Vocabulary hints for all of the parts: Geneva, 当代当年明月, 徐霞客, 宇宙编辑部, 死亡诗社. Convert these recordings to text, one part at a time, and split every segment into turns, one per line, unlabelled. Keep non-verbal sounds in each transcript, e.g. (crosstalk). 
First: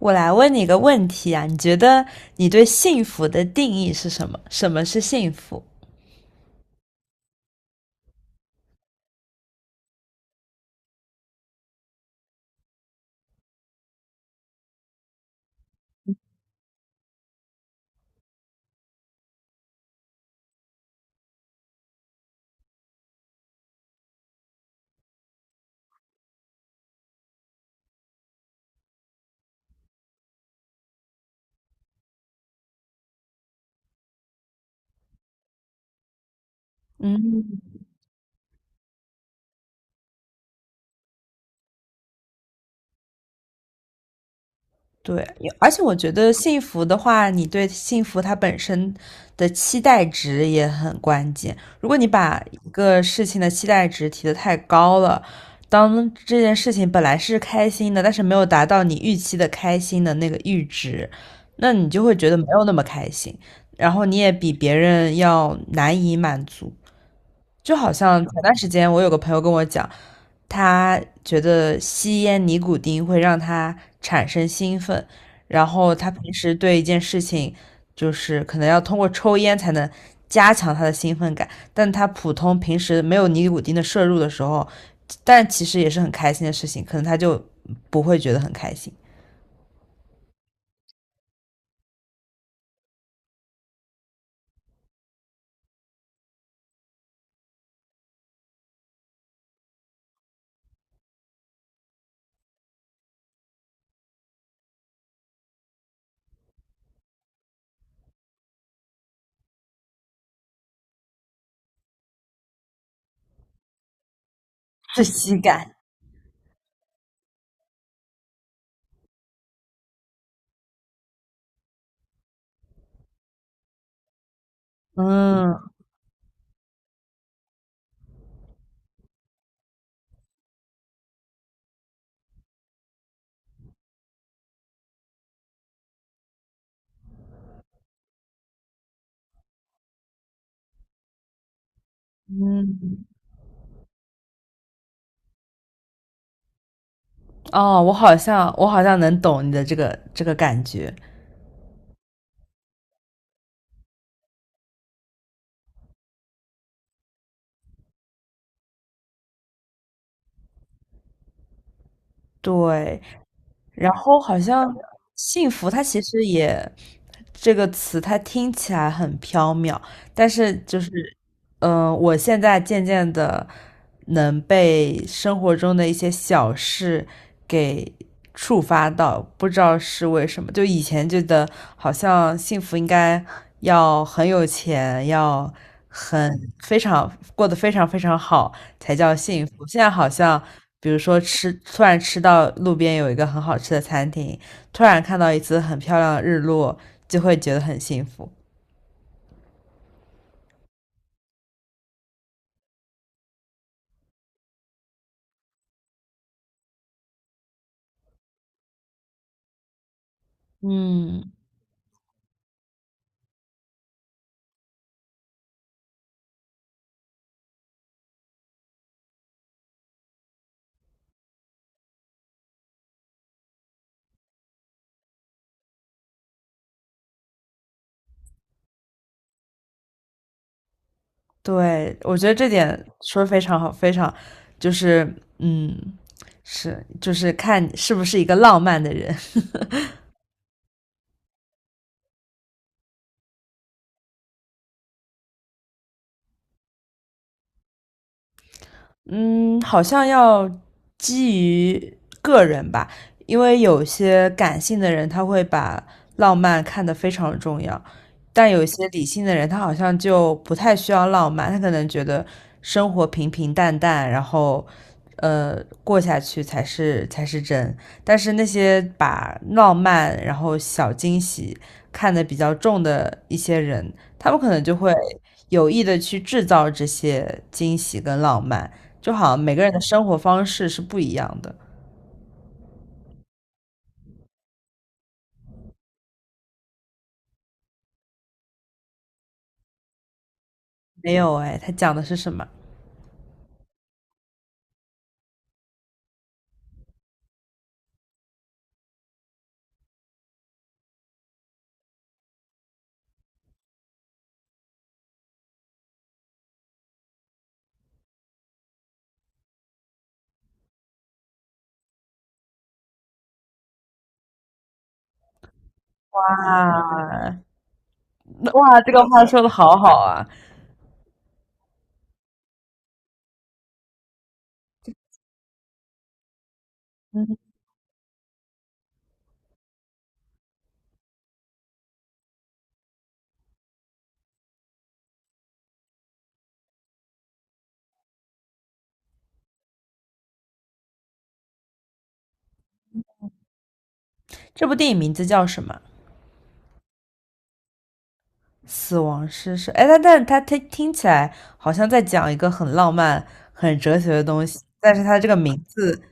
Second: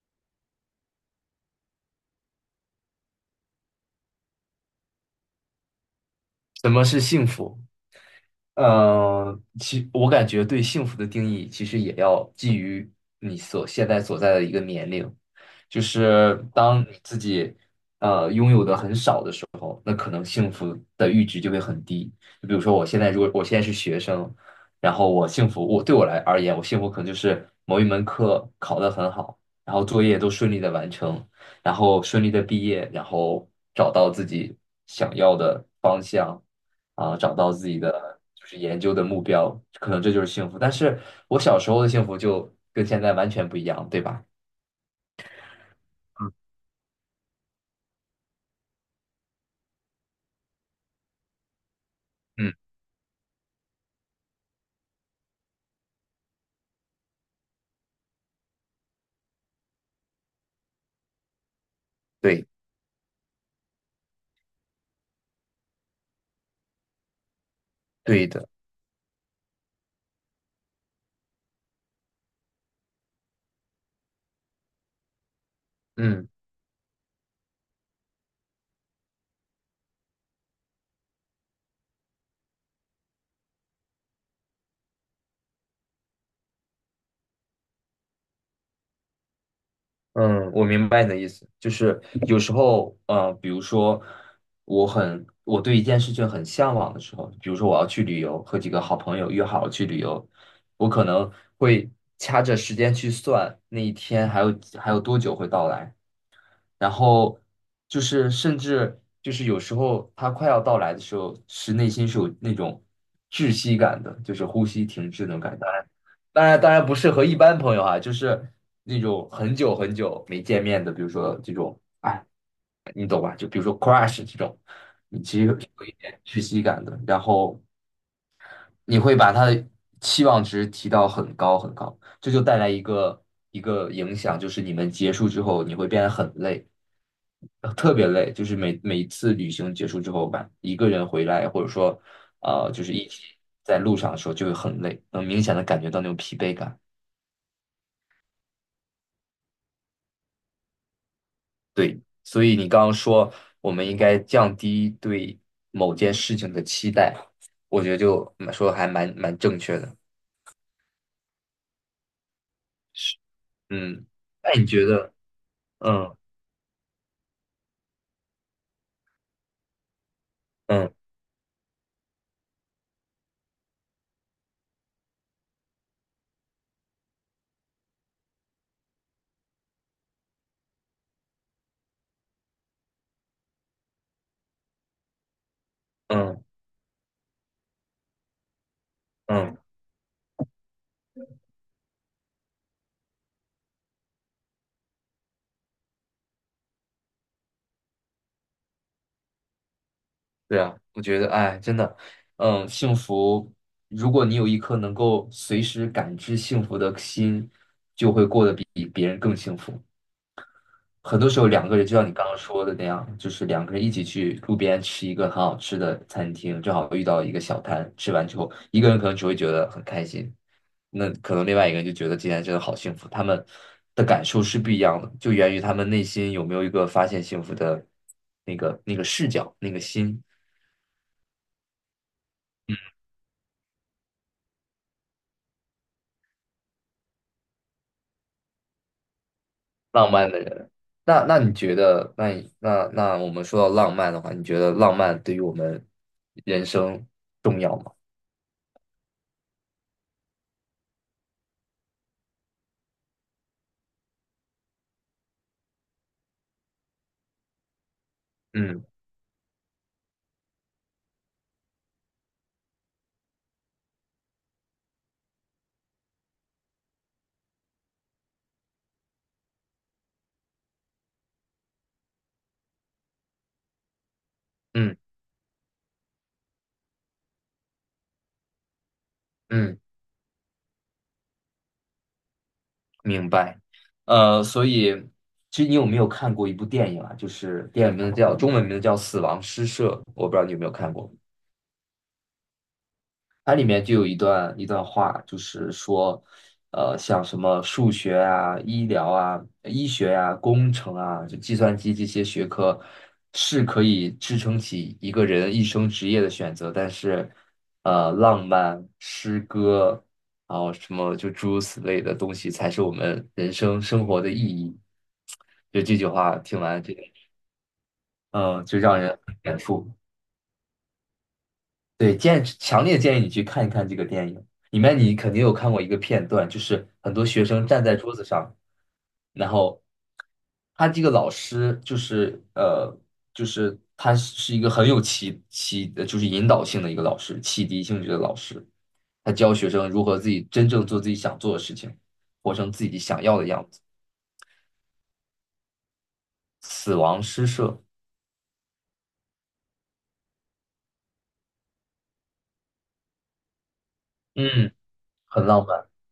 我来问你一个问题啊，你觉得你对幸福的定义是什么？什么是幸福？
什么是幸福？我感觉对幸福的定义其实也要基于你所现在所在的一个年龄，就是当你自己拥有的很少的时候，那可能幸福的阈值就会很低。就比如说我现在如果我现在是学生，然后我幸福，我对我来而言，我幸福可能就是某一门课考得很好，然后作业都顺利的完成，然后顺利的毕业，然后找到自己想要的方向，啊，找
嗯，
到自己的就是研究的目标，可能这就是幸福。但是我小时候的幸福就跟现在完全不一样，对吧？
对，有而且我觉得幸福的话，你对幸福它本身的期待值也很关键。如果你把
嗯，
一个事情的期待值提得太高了，当这件事情本来是开心的，但是没有达到你预期的开心的那个阈值，那你就会觉得没
对，
有那么开心，然后你也比别人要难以满足。就好像
对
前
的。
段时间我有个朋友跟我讲，他觉得吸烟尼古丁会让他产生兴奋，然后他
嗯。
平时对一件事情，就是可能要通过抽烟才能加强他的兴奋感，但他普通平时没有尼古丁的摄入的时候，但其实也是很开心的事情，可能他就不会觉得很开心。
嗯，我明白你的意思，就是有时候，比如说，我很，我对一件事情很向往的时候，比如说我要去旅游，和几个好朋友约好了去旅游，我可能会掐着时间去算那一天还有多久会到来，然后就是甚至就是有时候它快要到来的时候，是内心是有那种窒息感的，就是呼吸
窒
停滞那
息
种感觉。
感。
当然，当然不适合一般朋友啊，就是那种很久很久没见面的，比如说这种，哎，你懂吧？就比如说 crush 这种，你其实
嗯
有一点窒息感的，然后你会把他的期望值提到很高很高，这就带来一个影响，就是你们结束之后，你会变得很累，特别累，就是每一次旅行结束之后吧，一个人回来，或者说，就是
嗯。
一起在路上的时候就会很累，能明显的感觉到那种疲惫感。
哦，我好像我好像能懂你的这个这个感觉。
对，所以你刚刚说我们应该降低对某件事情的期待，我觉得就蛮说得还蛮正确的。
对。
是，
然
嗯，
后好
那
像
你觉得，
幸福，它其
嗯
实也这个词，它听起来很缥缈，但是
嗯
我现在渐渐的能被生活中的一些小事给触发到，不知道是为什么。就以前觉得好像幸福应该要很有钱，要很
嗯
非常过得非常非常好才叫幸
嗯，
福。现在好像，比如说吃，突然吃到路边有一个很好吃的餐厅，突然看到一次很漂亮的日落，就会觉得很幸福。
对啊，我觉得，哎，真的，嗯，幸福，如果你有一颗能够随时感知幸福的心，就会过得比别人更幸福。很多
嗯，
时候两个人就像你刚刚说的那样，就是两个人一起去路边吃一个很好吃的餐厅，正好遇到一个小摊，吃完之后，一个人可能只会觉得很开心，那可能另外一个人就觉得今天真的好幸福，他们的感受是不一样的，就源于他们内心有没有一个发现幸福的那个视角，那个心，
对，我觉得这点说的非常好，非常就是嗯，是就是看你是不是一个浪漫的人。
浪漫的人。那你觉得，那你那那我们说到浪漫的话，你觉得浪漫对于我们人生重要吗？
嗯，好像要基于个人吧，因为有些感性的人他会把浪漫看得非常重要，但有一
嗯
些理性的人他好像就不太需要浪漫，他可能觉得生活平平淡淡，然后过下去才是才是真。但是那些把浪漫然后小惊喜看得比较重的一些人，他们可能就会
嗯
有意的去制造这些惊喜跟浪漫。就好像每个人
嗯。
的生活方式是不一样的。
明白，所以其实你有没有看过一部电影啊？就是电影名字叫中文名字叫《死亡诗社》，我不知道你有没有看过。
没有哎，他讲的是什么？
它里面就有一段话，就是说，像什么数学啊、医疗啊、医学啊、工程啊，就计算机这些学科，是可以支撑起一个人一生职业的选择，但是，浪漫、诗歌，然后什么就诸如此类的东西，才是我们人生生活的意义。就这句话
哇
听完，这个，嗯，就
哇，这
让
个
人
话
很
说的
感
好
触。
好啊
对，强烈建议你去看一看这个电影。里面你肯定有看过一个片段，就是
(laughs)！
很多
嗯。
学生站在桌子上，然后他这个老师就是他是一个很有启启，呃就是引导性的一个老师，启迪性质的老师，他教学生如何自己真正做自己想做的事情，活成自己想要的样子。
这部电影名字叫什么？
死亡诗社，
死亡诗社。哎，他但是他听起来好像在讲一个很浪漫、很哲学的东西，
嗯，
但是他这个
很
名
浪漫。
字，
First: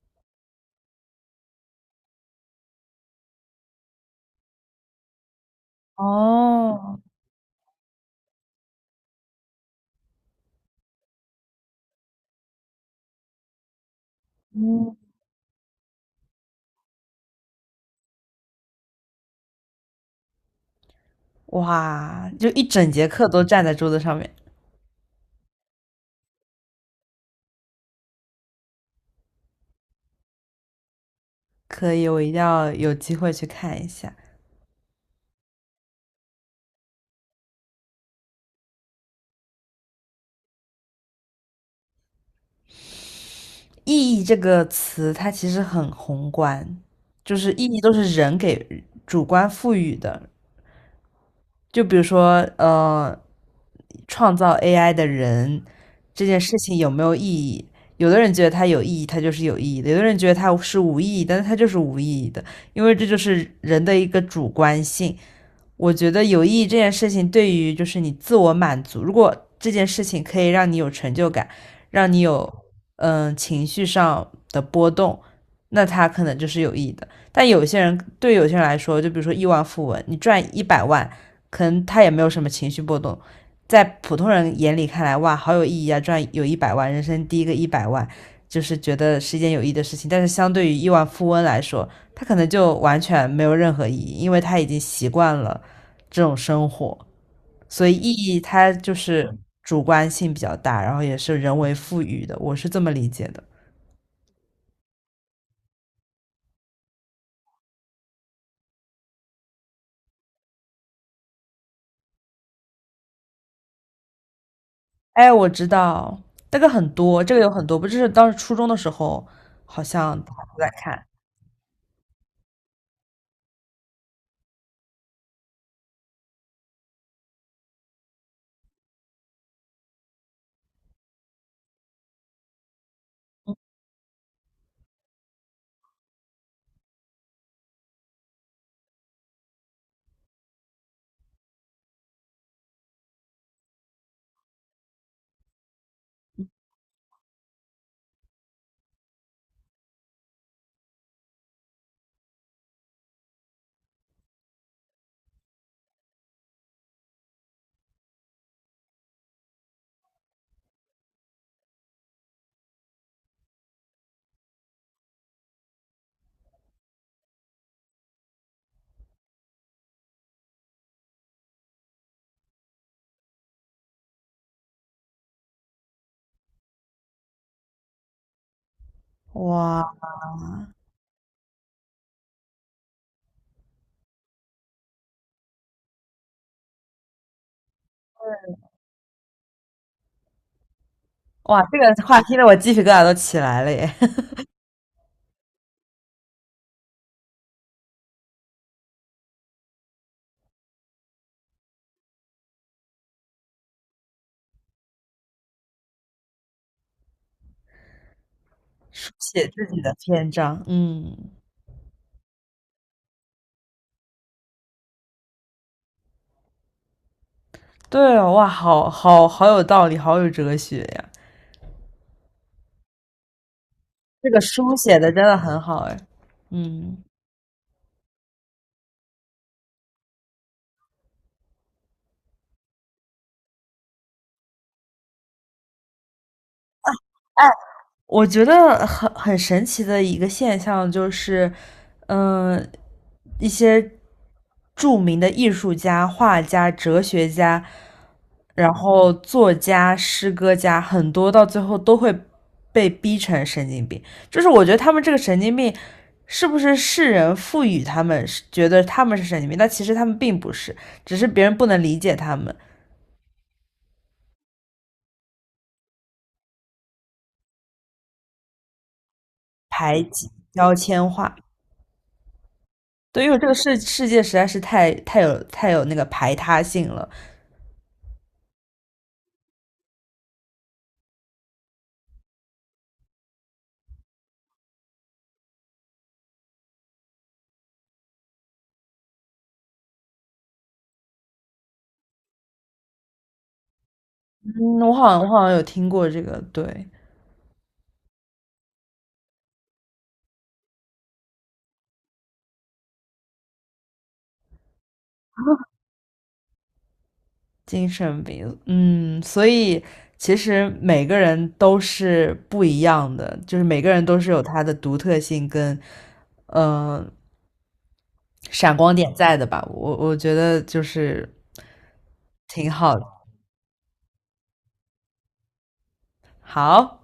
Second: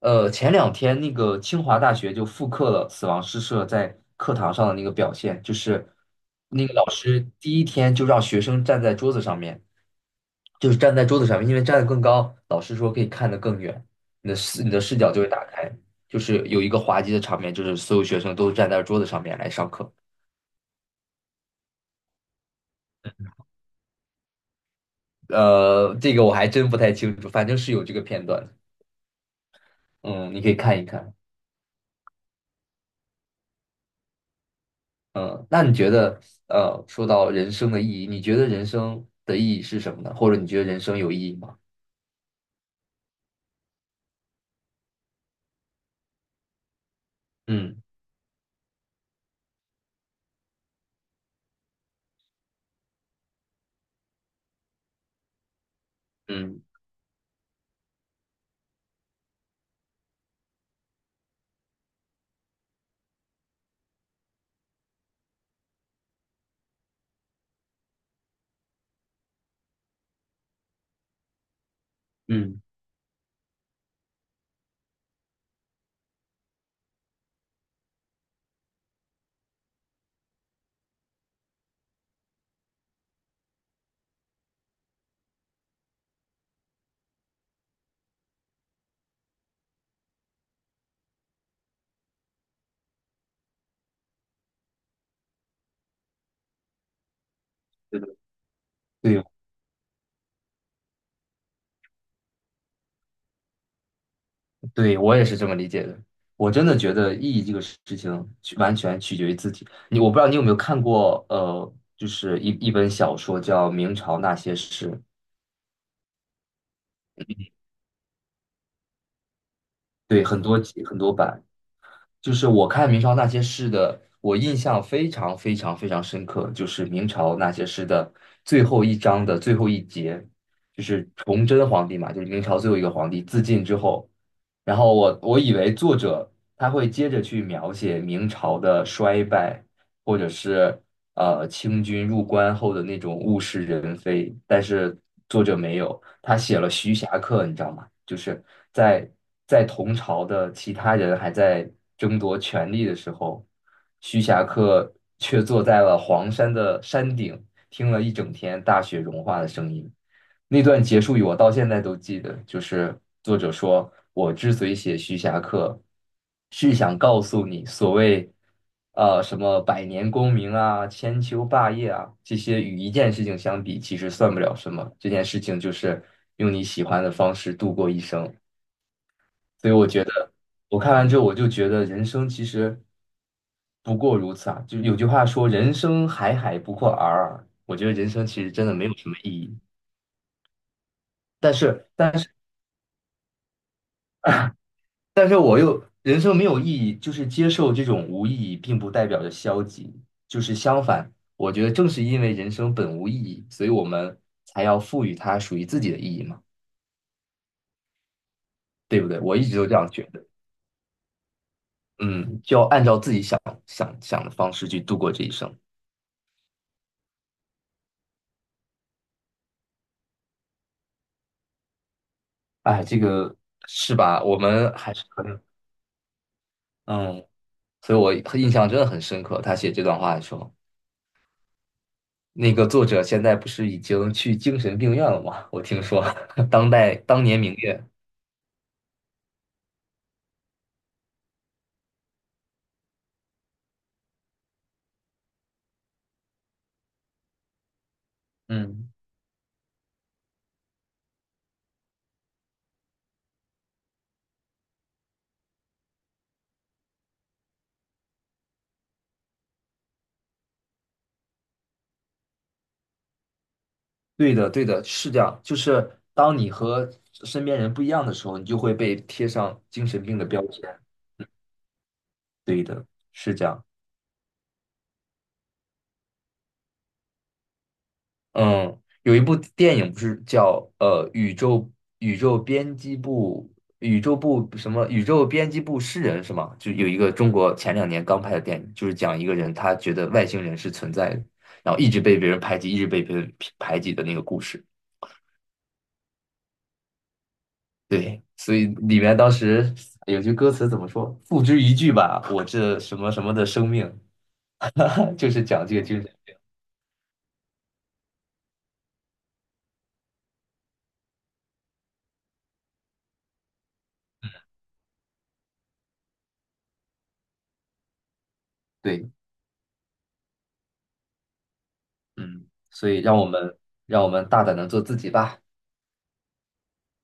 前两天那个清华大学就复刻了死亡诗社在课堂上的那个表现，就是那个老
哦。
师第一天就让学生站在桌子上面，就是站在桌子上面，因为站得更高，老师说可以看得更远，你的
嗯。
视角就会打开，就是有一个滑稽的场面，就是所有学生都站在桌子上面来上课。
哇，就一整节课都站在桌子上面。
这个我还真不太清楚，反正是有这个片段的，嗯，你可以看一看。
可以，我一定要有机会去看一下。
嗯，那你觉得，说到人生的意义，你觉得人生的意义是什么呢？或者你觉得人生有意义吗？
意义这个词，它其实很宏观，就是意义
嗯
都是人给主观赋予的。就比如说，创造 AI 的人这件事
嗯
情有没有意义？有的人觉得它有意义，它就是有意义的；有的人觉得它是无意义，但是它就是无意义的，因为这就是人的一个主观性。我觉得有意义这件事情对于就是你自我满足，如果这件事情可以让你有成就感，让你
嗯，
有情绪上的波动，那它可能就是有意义的。但有些人对有些人来说，就比如说亿万富翁，你赚一百万，可能他也没有什么情绪波动。在普通人眼里看来，哇，好有意义啊！赚有一百万，人生第一个一百万，就是觉得是一件有意义的事情。但是相对于亿万富翁来说，他可能就完全没有任何意义，因为他已经习惯了这种生活，所以
对的
意义它就
对，
是主观性比较大，然后也是人为赋予的，我是这么理解的。
对，我也是这么理解的。我真的觉得意义这个事情完全取决于自己。你我不知道你有没有看过，就是一本小说叫《明朝那些事》，
哎，我知道这个很多，这个有很多，不就是当时初中的时候好像
对，
大
很
家都
多
在
集很
看。
多版。就是我看明朝那些事的，我印象非常非常非常深刻，就是明朝那些事的最后一章的最后一节，就是崇祯皇帝嘛，就是明朝最后一个皇帝自尽之后，然后我以为作者他会接着去描写明朝的衰败，或者是清军入关后的那种物是人非，但是作者没有。他写了《徐霞客》，你知道吗？就是在在同朝的其他人还在争夺权力的时候，徐霞客却坐在了黄山的山顶，听了一整天大雪融化的声音。那段结束语我到现在都记得，就是作者说：“我之所以写徐霞客，是想告诉你，所谓什么百年功名啊、千秋霸业啊，这些与一件事情相比，其实算不了什么。这件事情就是用你喜欢的方式度过一生。”所以我
哇
觉得，我看完之后，我就觉得人生其实不过如此啊。就有句话说：“人生海海，不过尔尔。”我觉得人生其实真的没有什么意义。但
哇，这
是，
个
但
话听得我鸡皮疙瘩都起来了耶！(laughs)
但是我又人生没有意义，就是接受这种无意义，并不代表着消极，就是相反，我觉得正是因为人生本无意义，所以我们才要赋予它属于自己的意义嘛，对不
书
对？我一
写
直
自
都这
己
样
的
觉得，
篇章。嗯。
嗯，就要按照自己想的方式去度过这一生。
对哦，哇，好好有道理，好有哲学呀。
哎，这个是吧？
这
我
个
们
书
还
写
是
的真
可
的
能，
很好哎。嗯。
嗯，所以我印象真的很深刻。他写这段话的时候，那个作者现在不是已经去精神病院了吗？我听说 (laughs) 当年
哎
明月。
我觉得很很神奇的一个现象就是，嗯、一些著名的艺术家、画家、哲学家，然
嗯。
后作家、诗歌家，很多到最后都会被逼成神经病。就是我觉得他们这个神经病，是不是世人赋予他们是觉得他们是神经病，但其实他们并不是，只是别人不能理解他们，
对的，对的，是这样。就是当你和身边人不一样的时候，你就会被贴上精神
排
病的
挤、
标签。
标签化。
对的，
对，因
是
为
这
这个
样。
世界实在是太有太有那个排他性了。
嗯，有一部电影不是叫宇宙编辑部宇宙编辑部诗人是吗？就有一个中国前两年刚拍的电影，就是讲一个人他觉得外星人是存在的，然后一直被别人排挤，一直被别人排挤的那个故事。
嗯，我好像我好像有听过这个，对。
对，所以里面当时有句歌词怎么说？付之一炬吧，我这什么什么的生命，(laughs) 就是讲这个精神。
精神病。嗯，所以其实每个人都是不一样的，就是每个人都是有他的独特性跟呃闪光
对，
点在的吧。我觉得就是
嗯，
挺
所
好
以让
的。
我们让我们大胆的做自己吧。
好。